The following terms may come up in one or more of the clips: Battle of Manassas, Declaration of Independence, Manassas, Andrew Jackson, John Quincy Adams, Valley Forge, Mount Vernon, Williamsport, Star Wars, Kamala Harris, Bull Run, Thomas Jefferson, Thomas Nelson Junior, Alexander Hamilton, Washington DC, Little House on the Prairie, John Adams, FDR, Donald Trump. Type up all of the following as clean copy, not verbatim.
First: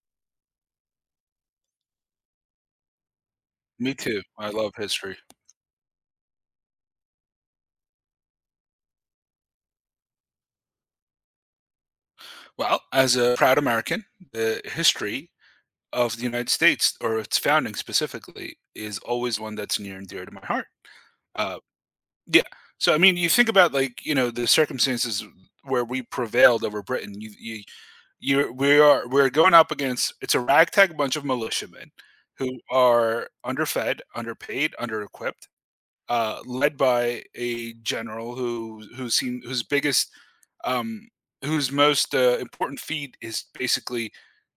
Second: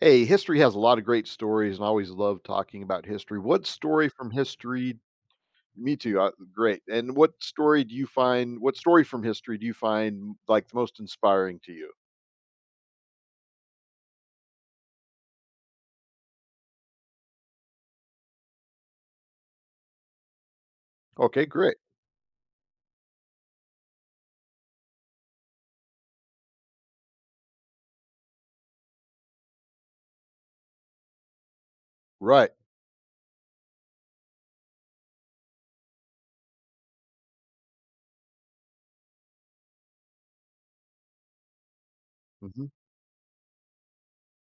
Hey, history has a lot of great stories, and I always love talking about history. What Me story too. from I love history? history. Me too. Great. And what story do you find? What story from history do you find like the most inspiring to you? Well, as a proud American, the history of the United States, or its founding specifically, is always one that's near and dear to my heart. Okay, Uh, great. yeah. You think about like the circumstances where we prevailed over Britain. You, we are We're going up against it's a ragtag bunch of militiamen Right. who are underfed, underpaid, under equipped, led by a general whose biggest um, whose most hmm important feat is basically,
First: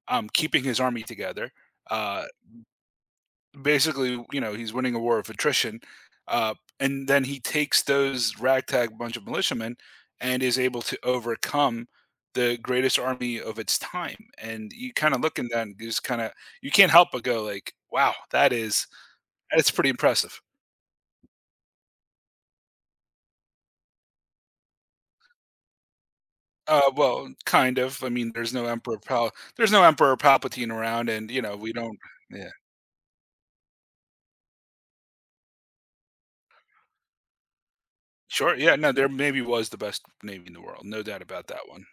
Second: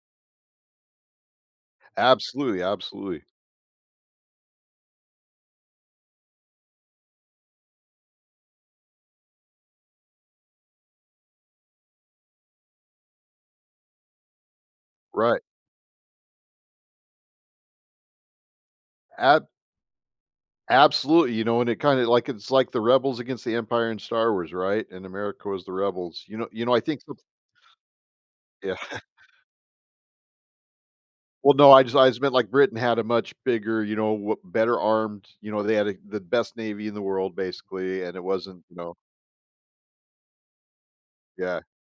keeping his army together. Uh, Absolutely. Absolutely. basically, you know, he's winning a war of attrition, uh, and then he takes those ragtag bunch of militiamen and is able to overcome the greatest army of its time. And you kind of look Right. in that and just kind of, you can't help but go like, "Wow, Ab- that's pretty impressive." Absolutely. You know, and it kind of like it's like the rebels against the empire in Star Wars, right? And America was the rebels. You know. You know. I think. some- well, kind of. I mean, there's no Yeah. Emperor Pal there's no Emperor Palpatine around and, you Well, know, no, we I just don't. I just meant like Yeah. Britain had a much bigger, you know, w better armed, you know, they had a the best navy in the world basically, and it Sure, wasn't, you yeah, no, know. there maybe was the best Navy in the world, no doubt about Yeah. that one.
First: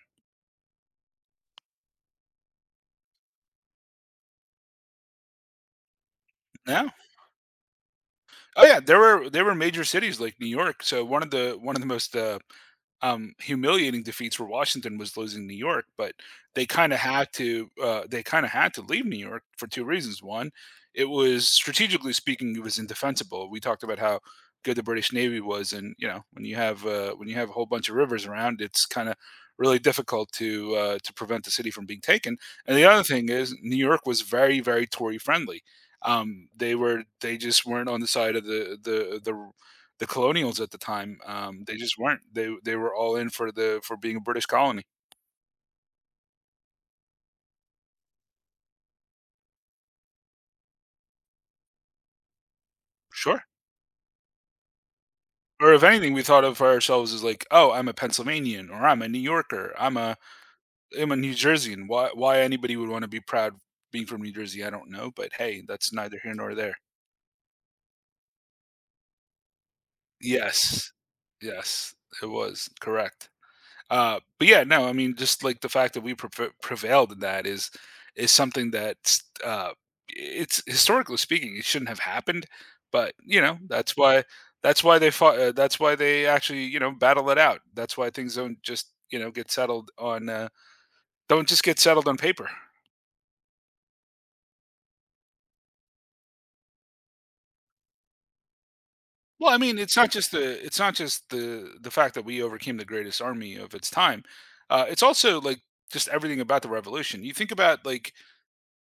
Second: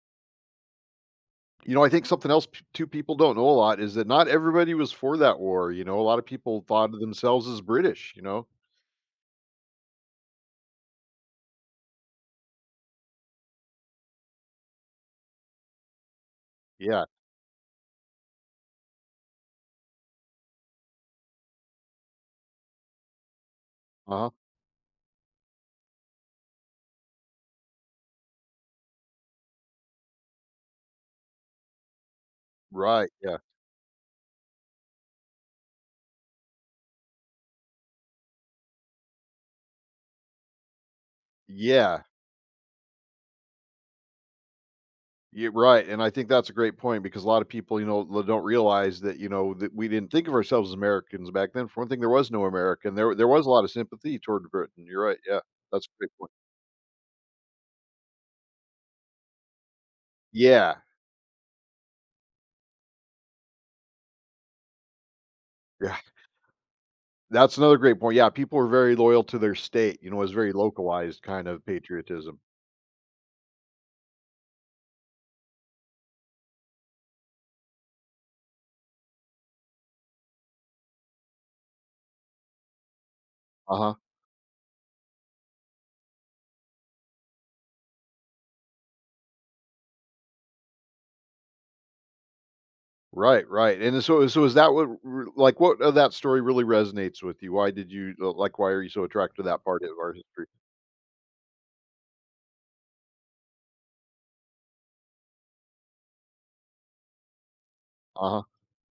You know, I think something else p too people don't know a lot is that not everybody was for that war, you know, a lot of people No? thought of themselves as British, you know? Oh, yeah, there were major cities like New York, so one of the most, humiliating defeats for Washington was losing New York, but they kind of Yeah, had to, leave New York for two reasons. One, it was indefensible. We talked about how uh-huh, good the British Navy was, and you know when you have, a whole bunch of rivers around, it's kind of really difficult to, to prevent the city from being taken. And the other right, thing yeah. is, New York was very Tory friendly. They just weren't on the side of the colonials at the time, they just Yeah, weren't. They were all in for the, for being a British colony. yeah, right, and I think that's a great point because a lot of people, you know, l don't realize that, you know, that we didn't think of ourselves as Americans back then. For one thing, there was no American. There was Sure. a lot of sympathy toward Britain, you're right, yeah, Or if that's a great anything, we point. thought of ourselves as like, oh, I'm a Pennsylvanian, or I'm a New Yorker, Yeah. I'm a New Jerseyan. Why anybody would want to be proud being from New Jersey, I don't know. But hey, that's Yeah, neither here nor there. that's another great point. Yeah, people are very loyal to their state. You know, it's very Yes, localized kind of yes, it patriotism. was correct. But yeah, no, I mean, just like the fact that we prevailed in that is something that's it's historically speaking, it shouldn't have happened. But you know, Uh that's huh. why, they fought. That's why they actually, you know, battle it out. That's why things don't just, you know, get settled on, don't just get settled on paper. Right, right. And so, so is that like, what of that story really resonates with you? Why did you like? Why are you so attracted to Well, I that mean, part of it's not our just history? the, fact that we overcame the greatest army of its time. It's also like just everything about the revolution. You think about like Uh huh.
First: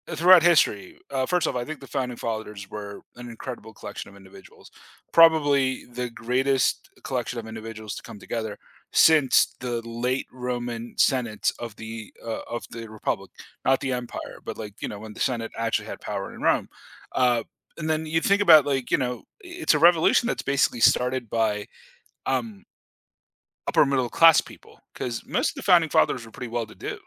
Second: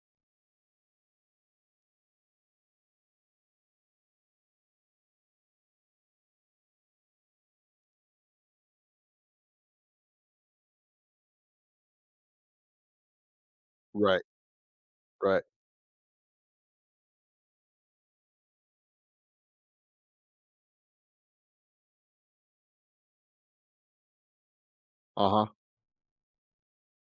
throughout history, first off, I think the founding fathers were an incredible collection of individuals, probably the greatest collection of individuals to come together since the late Roman Senate of the, Republic, not the Right, Empire, but like you know when the right. Senate actually had power in Rome. Uh, and then you think about like you know it's a revolution that's basically started by, um, upper middle class people because Uh most huh. of the founding fathers were pretty well to do.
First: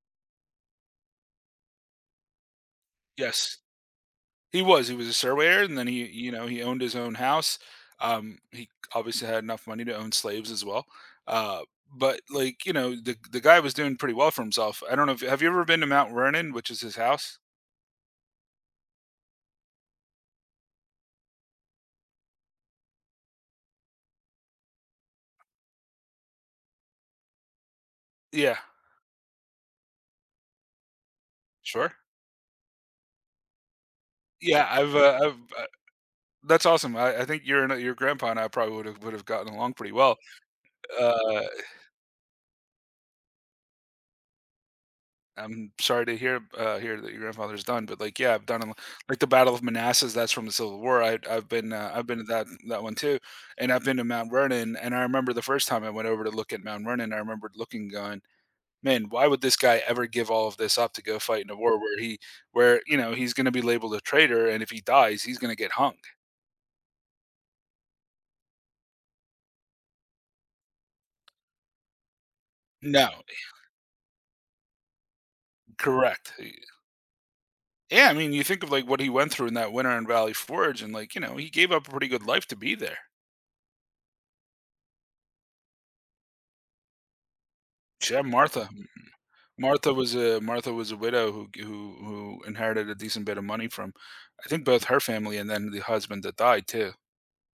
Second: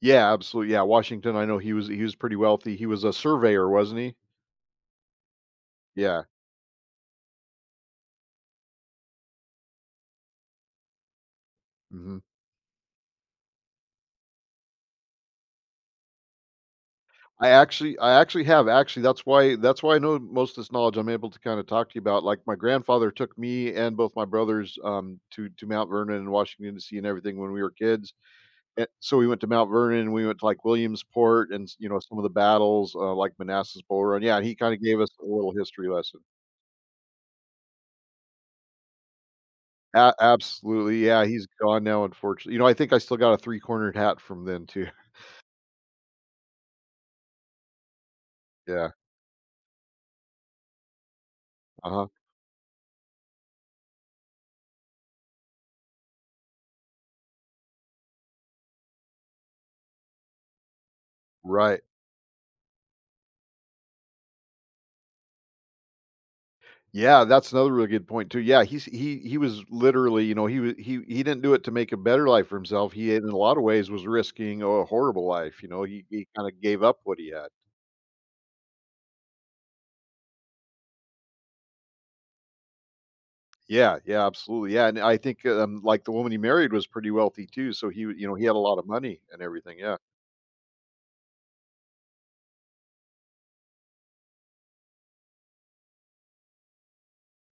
Yeah, absolutely. Yeah, Washington. I know he was pretty wealthy. He was a Yes, surveyor, wasn't he? he was, a surveyor, and then he, Yeah. you know, he owned his own house. He obviously had enough money to own slaves as well. Uh, Mhm. but like, you know, the guy was doing pretty well for himself. I don't know if, have you ever been to Mount Vernon, which is his house? I actually have. Actually, that's why I know most of this knowledge I'm able to kinda talk to you about. Like, my grandfather took me and both my brothers, to Mount Vernon and Washington DC and everything when we were kids. Yeah, Eh, so we went to Mount Vernon, we went to, like, Williamsport and s you sure. know, some of the battles, like Manassas Bull Run. Yeah, he Yeah, kinda gave us a I've little history lesson. That's awesome. I think your grandpa and I probably would have gotten along pretty A well. Absolutely, yeah, Uh he's gone now, unfortunately. You know, I think I still got a three-cornered hat from then too. I'm sorry to hear, that your grandfather's done, but like, yeah, I've done a Yeah. like the Battle of Manassas. That's from the Civil War. I've been, Uh-huh. To that one too, and I've been to Mount Vernon. And I remember the first time I went over to look at Mount Vernon, I remember looking, going, "Man, why would this guy ever give all of this up to go fight in a war Right. where he where you know he's going to be labeled a traitor, and if he dies, he's going to get hung?" Yeah, that's another really good point too. Yeah, he was literally, you know, he was he didn't do it to make a better life for himself. No, He in a lot of ways was risking a horrible life. You know, he correct. kind of gave up what he had. Yeah, I mean, you think of like what he went through in that winter in Valley Forge, and like you know, he gave up a pretty good life to be there. Yeah, yeah, absolutely. Yeah, and I think like the woman he married was pretty wealthy too. So he, Shab you know, he had a Martha, lot of money and everything. Yeah, Martha was a widow who inherited a decent bit of money from, I think, both her family and then the husband that died too.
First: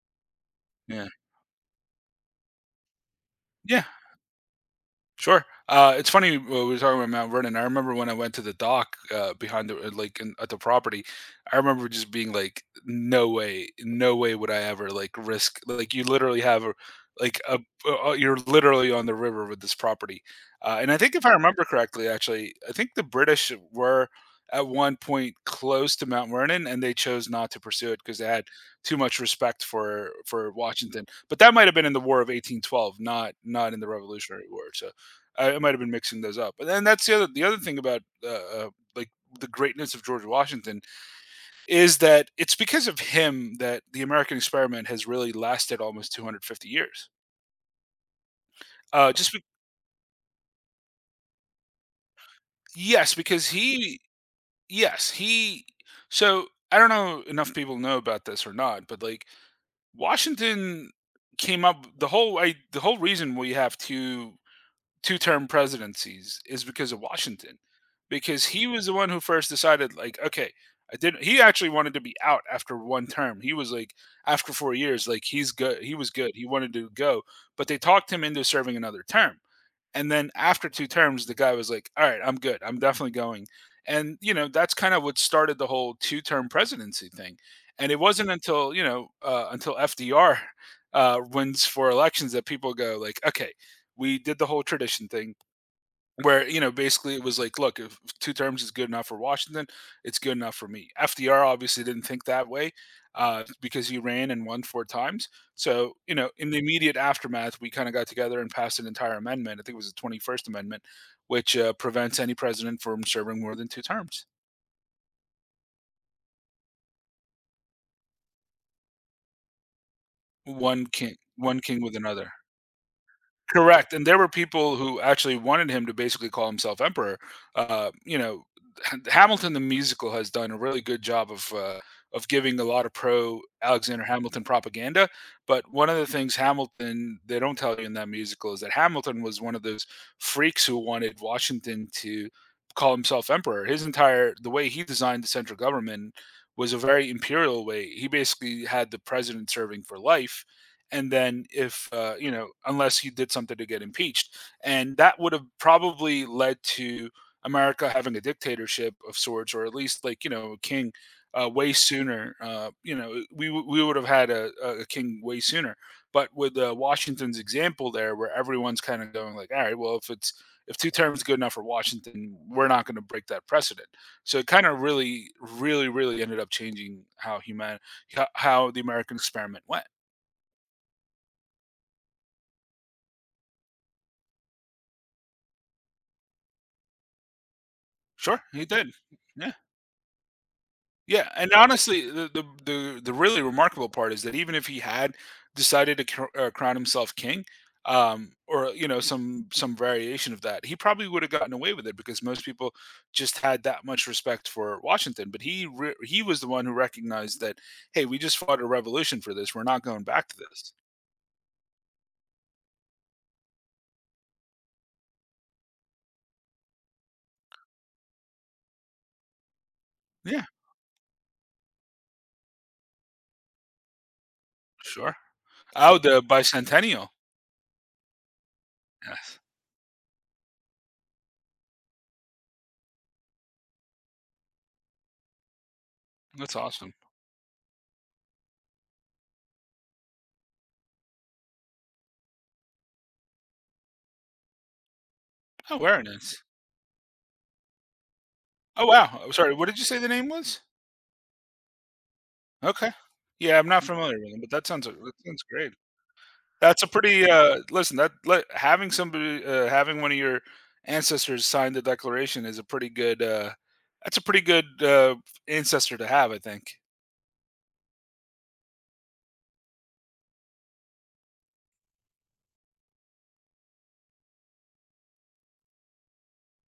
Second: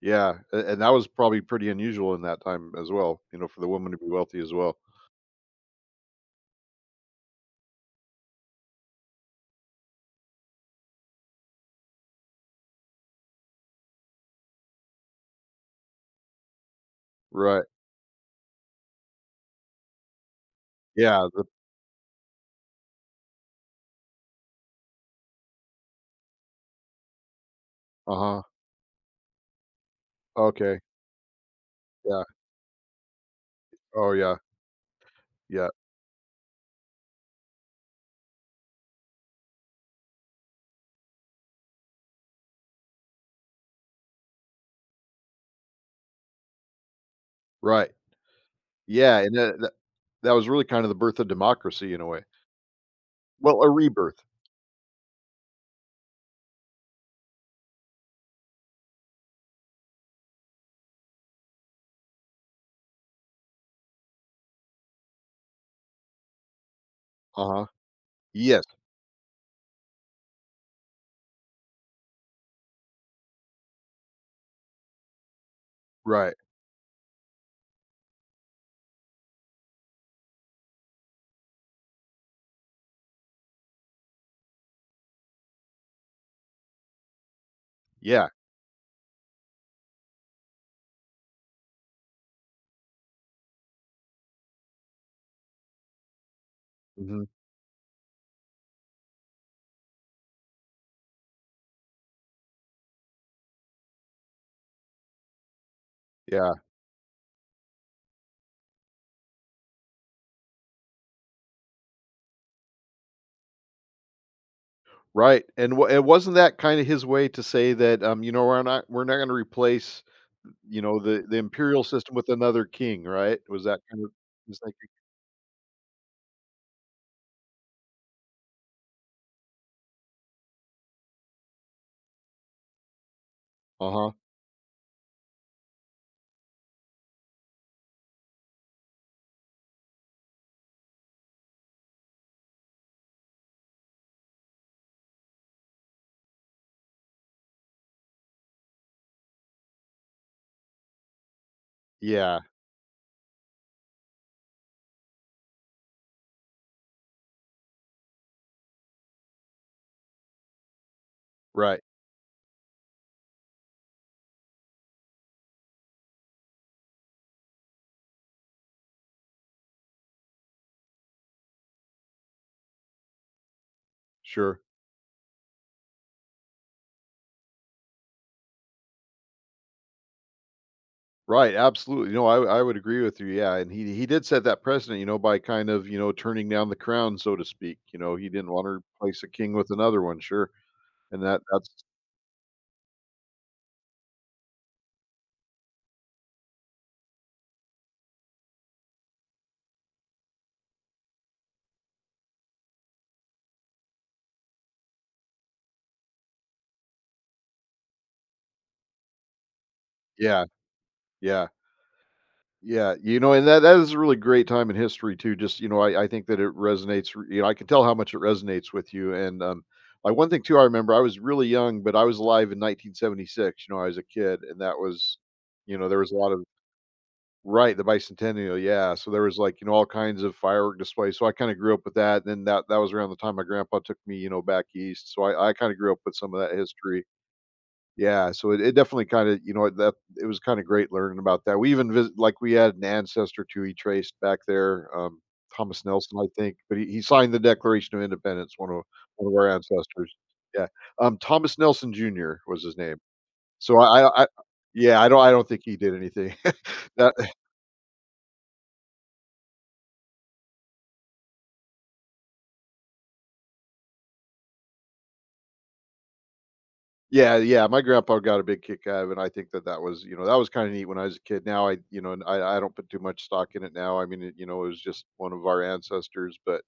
yeah, and that was Yeah. probably pretty unusual in that time as well. You know, for the Yeah. woman to be wealthy as well. Sure. It's funny, we were talking about Mount Vernon. I remember when I went to the dock, behind the, at the property. I remember just being like, "No way, no way would I ever like risk like you literally have a like a Right. You're literally on the river with this property." And I think if Yeah. I The, remember correctly, actually, I think the British were at one point close to Mount Vernon, and they chose not to pursue it uh because they huh. had too much respect for, Okay. Washington. But that might have been in the War Yeah. of 1812, not in the Oh yeah. Revolutionary War. So I Yeah. might have been mixing those up. And then that's the other thing about, like the greatness of George Washington is that it's because of him that the American experiment has really lasted almost 250 years. Right. Yeah, Just and be- that, that was really kind of the birth of democracy in a way. yes, because Well, a he rebirth. yes he so I don't know enough people know about this or not, but like Washington came up the whole, reason we have two term presidencies is because of Washington, Uh-huh. because Yes, he was the one who first decided, like, okay, I didn't. He actually wanted to be out after one term. He was like, after four years, like he's good. He was good. right. He wanted to go, but they talked him into serving another term. And then after two terms, the guy was like, all right, I'm good. I'm definitely going. And, you know, that's kind of what started the whole two term presidency thing. And it Yeah. wasn't until, you know, until FDR wins four elections that people go, like, okay, we did the whole tradition thing where you know basically Mhm. it was like, look, if two terms is good enough for Washington, it's good enough for me. FDR obviously didn't think that way, because he ran and won four times. So you know in Yeah, the immediate aftermath we kind of got together and passed an entire amendment. I think it was the 21st amendment, which prevents any president from serving more than two terms. right, and wa and wasn't that kinda his way to say that, you know, we're not gonna replace, you One know, king, the imperial with system with another. another king, right? Was that Correct, kind and of there were his people thinking? who actually wanted him to basically call himself emperor. You know, Hamilton the musical has done a really good job of giving a lot of pro Alexander Uh-huh. Hamilton propaganda, but one of the things Hamilton they don't tell you in that musical is that Hamilton was one of those freaks who wanted Washington to call himself emperor. His entire The way he designed the central government was a very imperial way. He basically had the president serving for life, and then if, you Yeah, know, unless he did something to get impeached, and that would have probably led to America having a dictatorship of sorts, or at least like you know a king, way right. sooner you know, we would have had a king way sooner. But with, Washington's example there, where everyone's kind of going like, all right, well, if two terms is good enough for Washington, we're not going to break that precedent. So it Sure. kind of really ended up changing how human how the American experiment went. Right, absolutely. No, I would agree with you, yeah, and he did set that precedent, you know, by kind of, you know, turning down the crown, so to speak, you know, he Sure, didn't he wanna did. replace a king Yeah, with another one, sure, and yeah, that and that's honestly, the really remarkable part is that even if he had decided to crown himself king, or you know some variation of that, he probably would have gotten away with it because most people just had that much respect for Washington. But he he was the one who recognized that hey, we just fought a revolution for this. We're not going back to yeah, this. yeah. Yeah, you know, and that is a really great time in history too. Just you know, I think that it resonates. You know, I can tell how much it resonates with you. And like one thing Yeah, too, I remember I was really young, but I was alive in 1976. You know, I was a kid, and that sure. was, you know, there Oh, was a the lot of bicentennial. right the bicentennial. Yeah, so there was Yes, like you know all kinds of firework displays. So I kind of grew up with that. And then that was around the time my grandpa took me, you know, back east. So I kind of grew up with some of that that's awesome. history. Yeah, so it definitely kinda you know what, that it was kinda great learning about that. We even visit like, we had an ancestor too he traced back there, Oh, Thomas very Nelson, I nice. think, but he signed the Declaration of Independence, Oh wow. Oh, one of our sorry, what did you say the ancestors. name was? Yeah, Thomas Nelson Junior was his Okay. name. Yeah, I'm So not familiar I with them, but yeah, I that don't I sounds don't think great. he did anything. That's a That pretty, listen, that li having somebody, having one of your ancestors sign the declaration is a pretty good, that's a pretty good, ancestor to have, I think. yeah, yeah, my grandpa got a big kick out of it, and I think that that was, you know, that was kinda neat when I was a kid. Now I you know, and I don't put too much stock in it now. I mean, it you know, it was just one of our ancestors, but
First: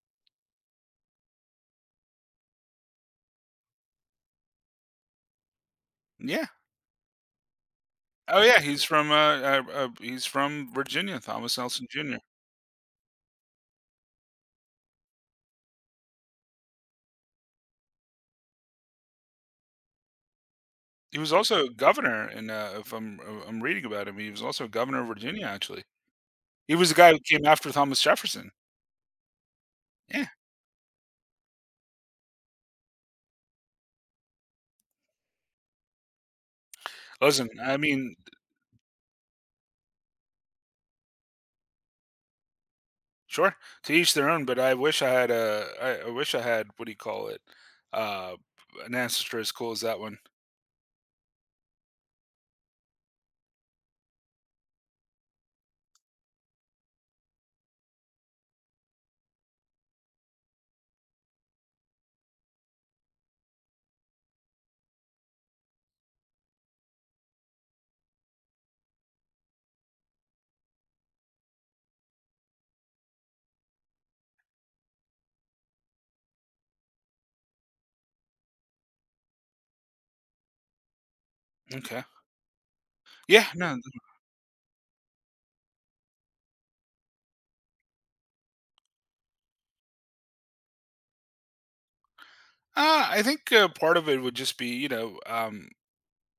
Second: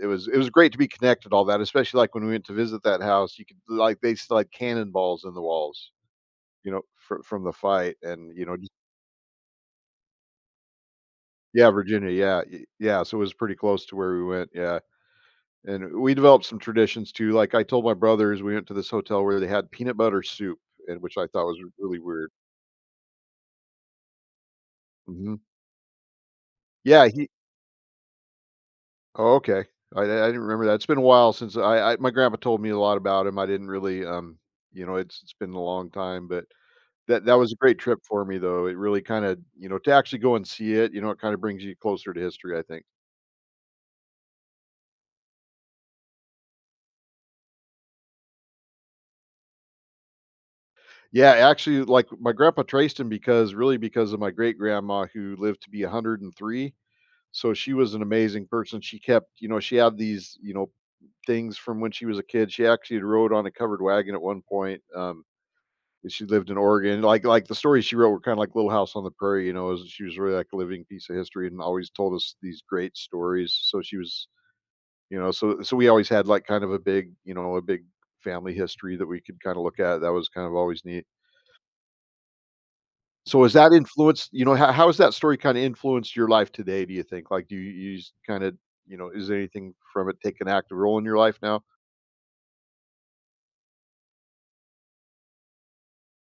it was great to be connected all that, especially like when we went to visit that house you could like they still had cannonballs in the walls, Yeah. you know, from the fight, and Oh, you know yeah, just- he's from Virginia, Thomas yeah Nelson Virginia, Junior. yeah yeah, so it was pretty close to where we went, yeah. And we developed some traditions too, like I told my brothers we went to this hotel where they had peanut butter soup and which He I was thought was also a really weird. governor in, if I'm I'm reading about him, he was also governor of Hmm Virginia, actually. He was the yeah guy who he came after Thomas Jefferson. oh, okay. I Yeah. didn't remember that, it's been a while since I my grandpa told me a lot about him, I didn't really you know it's been a long time, but that that Listen, was a I great trip mean, for me, though. It really kinda you know, to actually go and see it, you know, it kinda brings you closer to history, I think. sure, to each their own, but I wish I had a, I wish I had, what do you call it, uh, an ancestor as cool as that one. Yeah, actually, like, my grandpa traced him because really because of my great-grandma who lived to be 103. So, she was an amazing person. She kept you know, she had these, you know, things from when she was a kid. She actually had rode on a covered wagon at one point, and she lived in Oregon. Like, the stories she wrote were kinda like Little House on the Prairie, you know, as she was really, like, a living piece of history and always told us these great stories. So, she was you know, so we always had, like, kind of a big you know, a big family history that we could kinda look at, that was kind of always neat. Okay. So Yeah, has that no, influenced you know, how has that story kinda influenced your life today, do you think? Like, do you you kinda you know, is anything from it take an active role in your life now? I think, part of it would just be, you know,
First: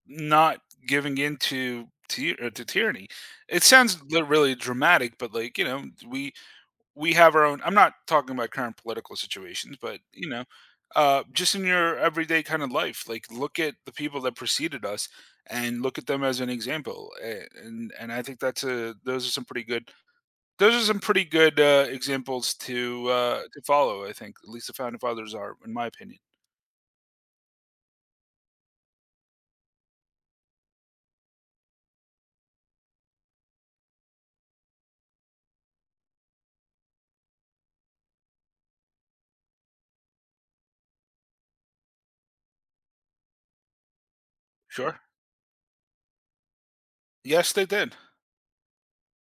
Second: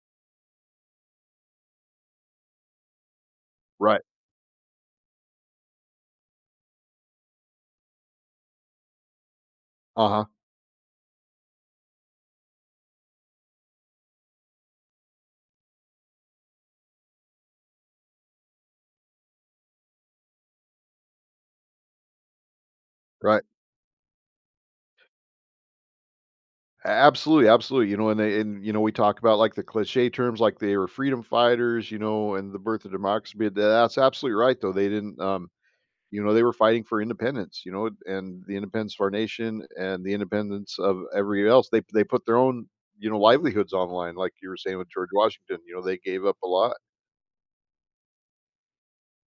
not giving in to ty to tyranny. It sounds Right. li really dramatic, but, like, you know, we have our own. I'm not talking about current political situations, but Uh-huh. you know, just in your everyday kind of life, like look at the people that preceded us and look at them as an example. And I think that's a, those are some pretty good, examples to, Right. to follow, I think, at least the founding fathers are, in my opinion. A Absolutely, absolutely, you know, and they and, you know, we talk about, like, the cliche terms, like, they were freedom fighters, you know, and the birth of democracy, but that's absolutely right, though, they didn't, you know, they were fighting for independence, you know, and the independence of our nation and the independence of every else. They put their own, you know, livelihoods on the line, like you were saying with Sure. George Washington. You know, they gave up a lot. Yes, they did.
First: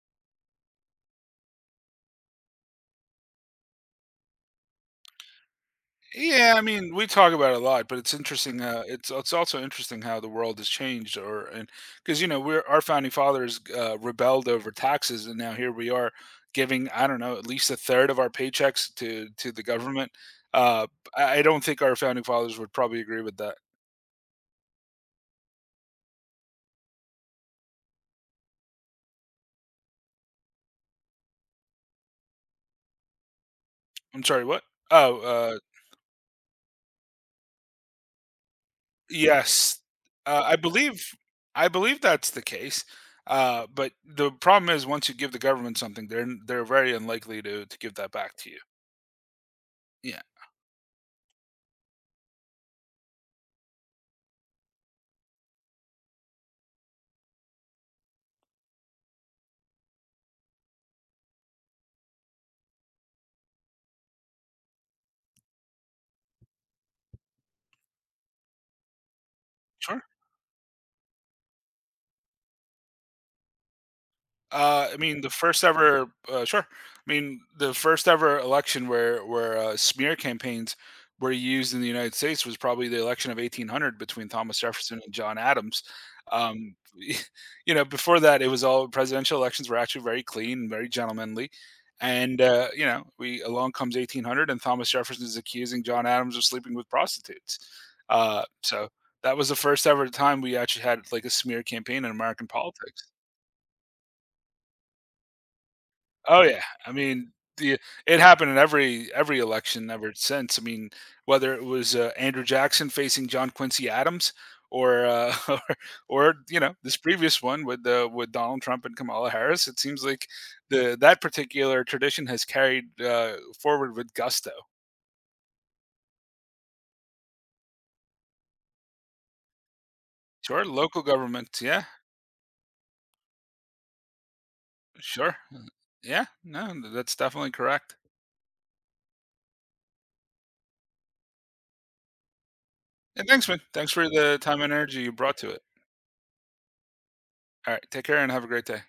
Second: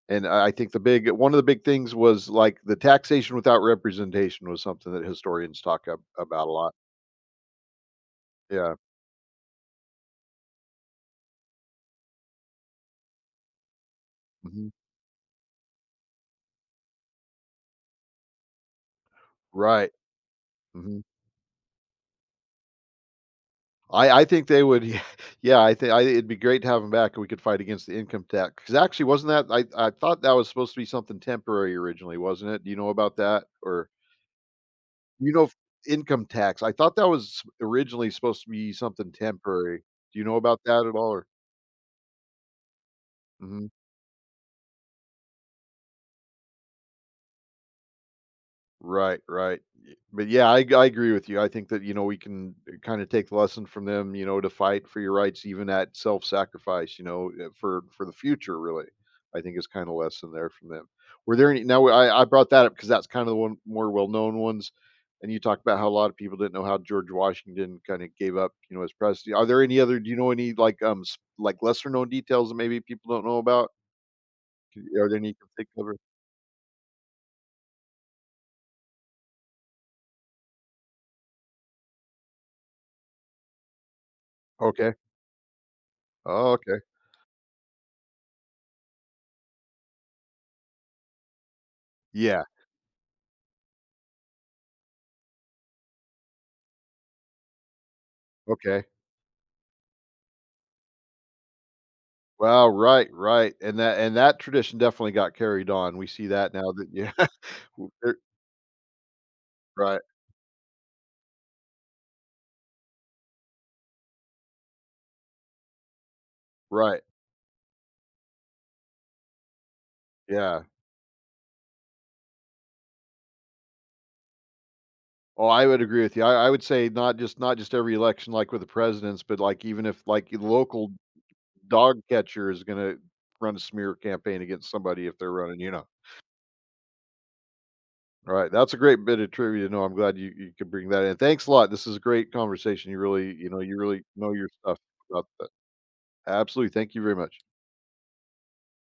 And I think the big one of the big things was like the taxation without representation was something that historians talk about a Yeah, I lot. mean, we talk about it a lot, but it's interesting. Yeah. It's also interesting how the world has changed, or, and because you know we're, our founding fathers rebelled Hmm. over taxes, and now here we are giving, I don't know, at least a third of our paychecks to, the Right. government. Uh, Hmm. I don't think our founding fathers would probably agree with that. I think they would yeah, I think I it'd be great to have them back and we could fight against the income tax. Because actually, wasn't that I thought that was supposed to be something temporary originally, wasn't it? Do you know about that? Or I'm sorry, what? Oh, you know income tax. I thought that was originally supposed to be something temporary. yes, Do you know I about that at believe, all? Or that's the case. Mhm. But the problem is, once you give the government something, they're very unlikely to, give that back to you. Right, right. Yeah. But yeah, I agree with you. I think that, you know, we can kind of take the lesson from them, you know, to fight for your rights, even at self sacrifice, you know, for the future, really, I think is kind of lesson there from them. Were there any, now I brought that up because that's kind of the one more well known ones. And you talked about how a lot of people didn't know how George Washington kind of gave up, you know, his presidency. Are there any other, Sure. do you know any like, like lesser known details that maybe people don't know about? I Are there mean, any the you can first think of? Or- ever sure. I mean, the first ever election where smear campaigns were used in the United States was probably the election of 1800 between Thomas Okay. Jefferson and John Adams. Oh, Um, okay. you know, before that, it was all presidential elections were actually very clean, very gentlemanly. And Yeah. You know, we along comes 1800, and Thomas Jefferson is accusing John Adams of sleeping with prostitutes. Okay. So that was the first ever time we actually had like a smear campaign in American Wow, politics. right, right, and that tradition definitely got carried on. We see Oh that yeah, now that I yeah, mean, the er it happened in every election right, ever since. I mean, whether it was, Andrew Jackson facing John Quincy Adams, or, or, you know, this right, previous one with the with Donald Trump and Kamala Harris, it seems like yeah. the that particular tradition has carried, forward with gusto. Oh, I would agree with you. I would say not just not just every election like with the presidents, but, like, even if, like, your Sure, local local government, yeah, dog catcher is gonna run a smear campaign against somebody if they're sure, running, you know? yeah, no, that's definitely correct. Right, that's a great bit of trivia to know, I'm glad you you could bring that in. Thanks a lot, this is a great conversation, you And really thanks, you know, man. you Thanks really for know the your time and stuff energy you about brought that. to it. Absolutely, thank you very much. All right, take care and have a great day.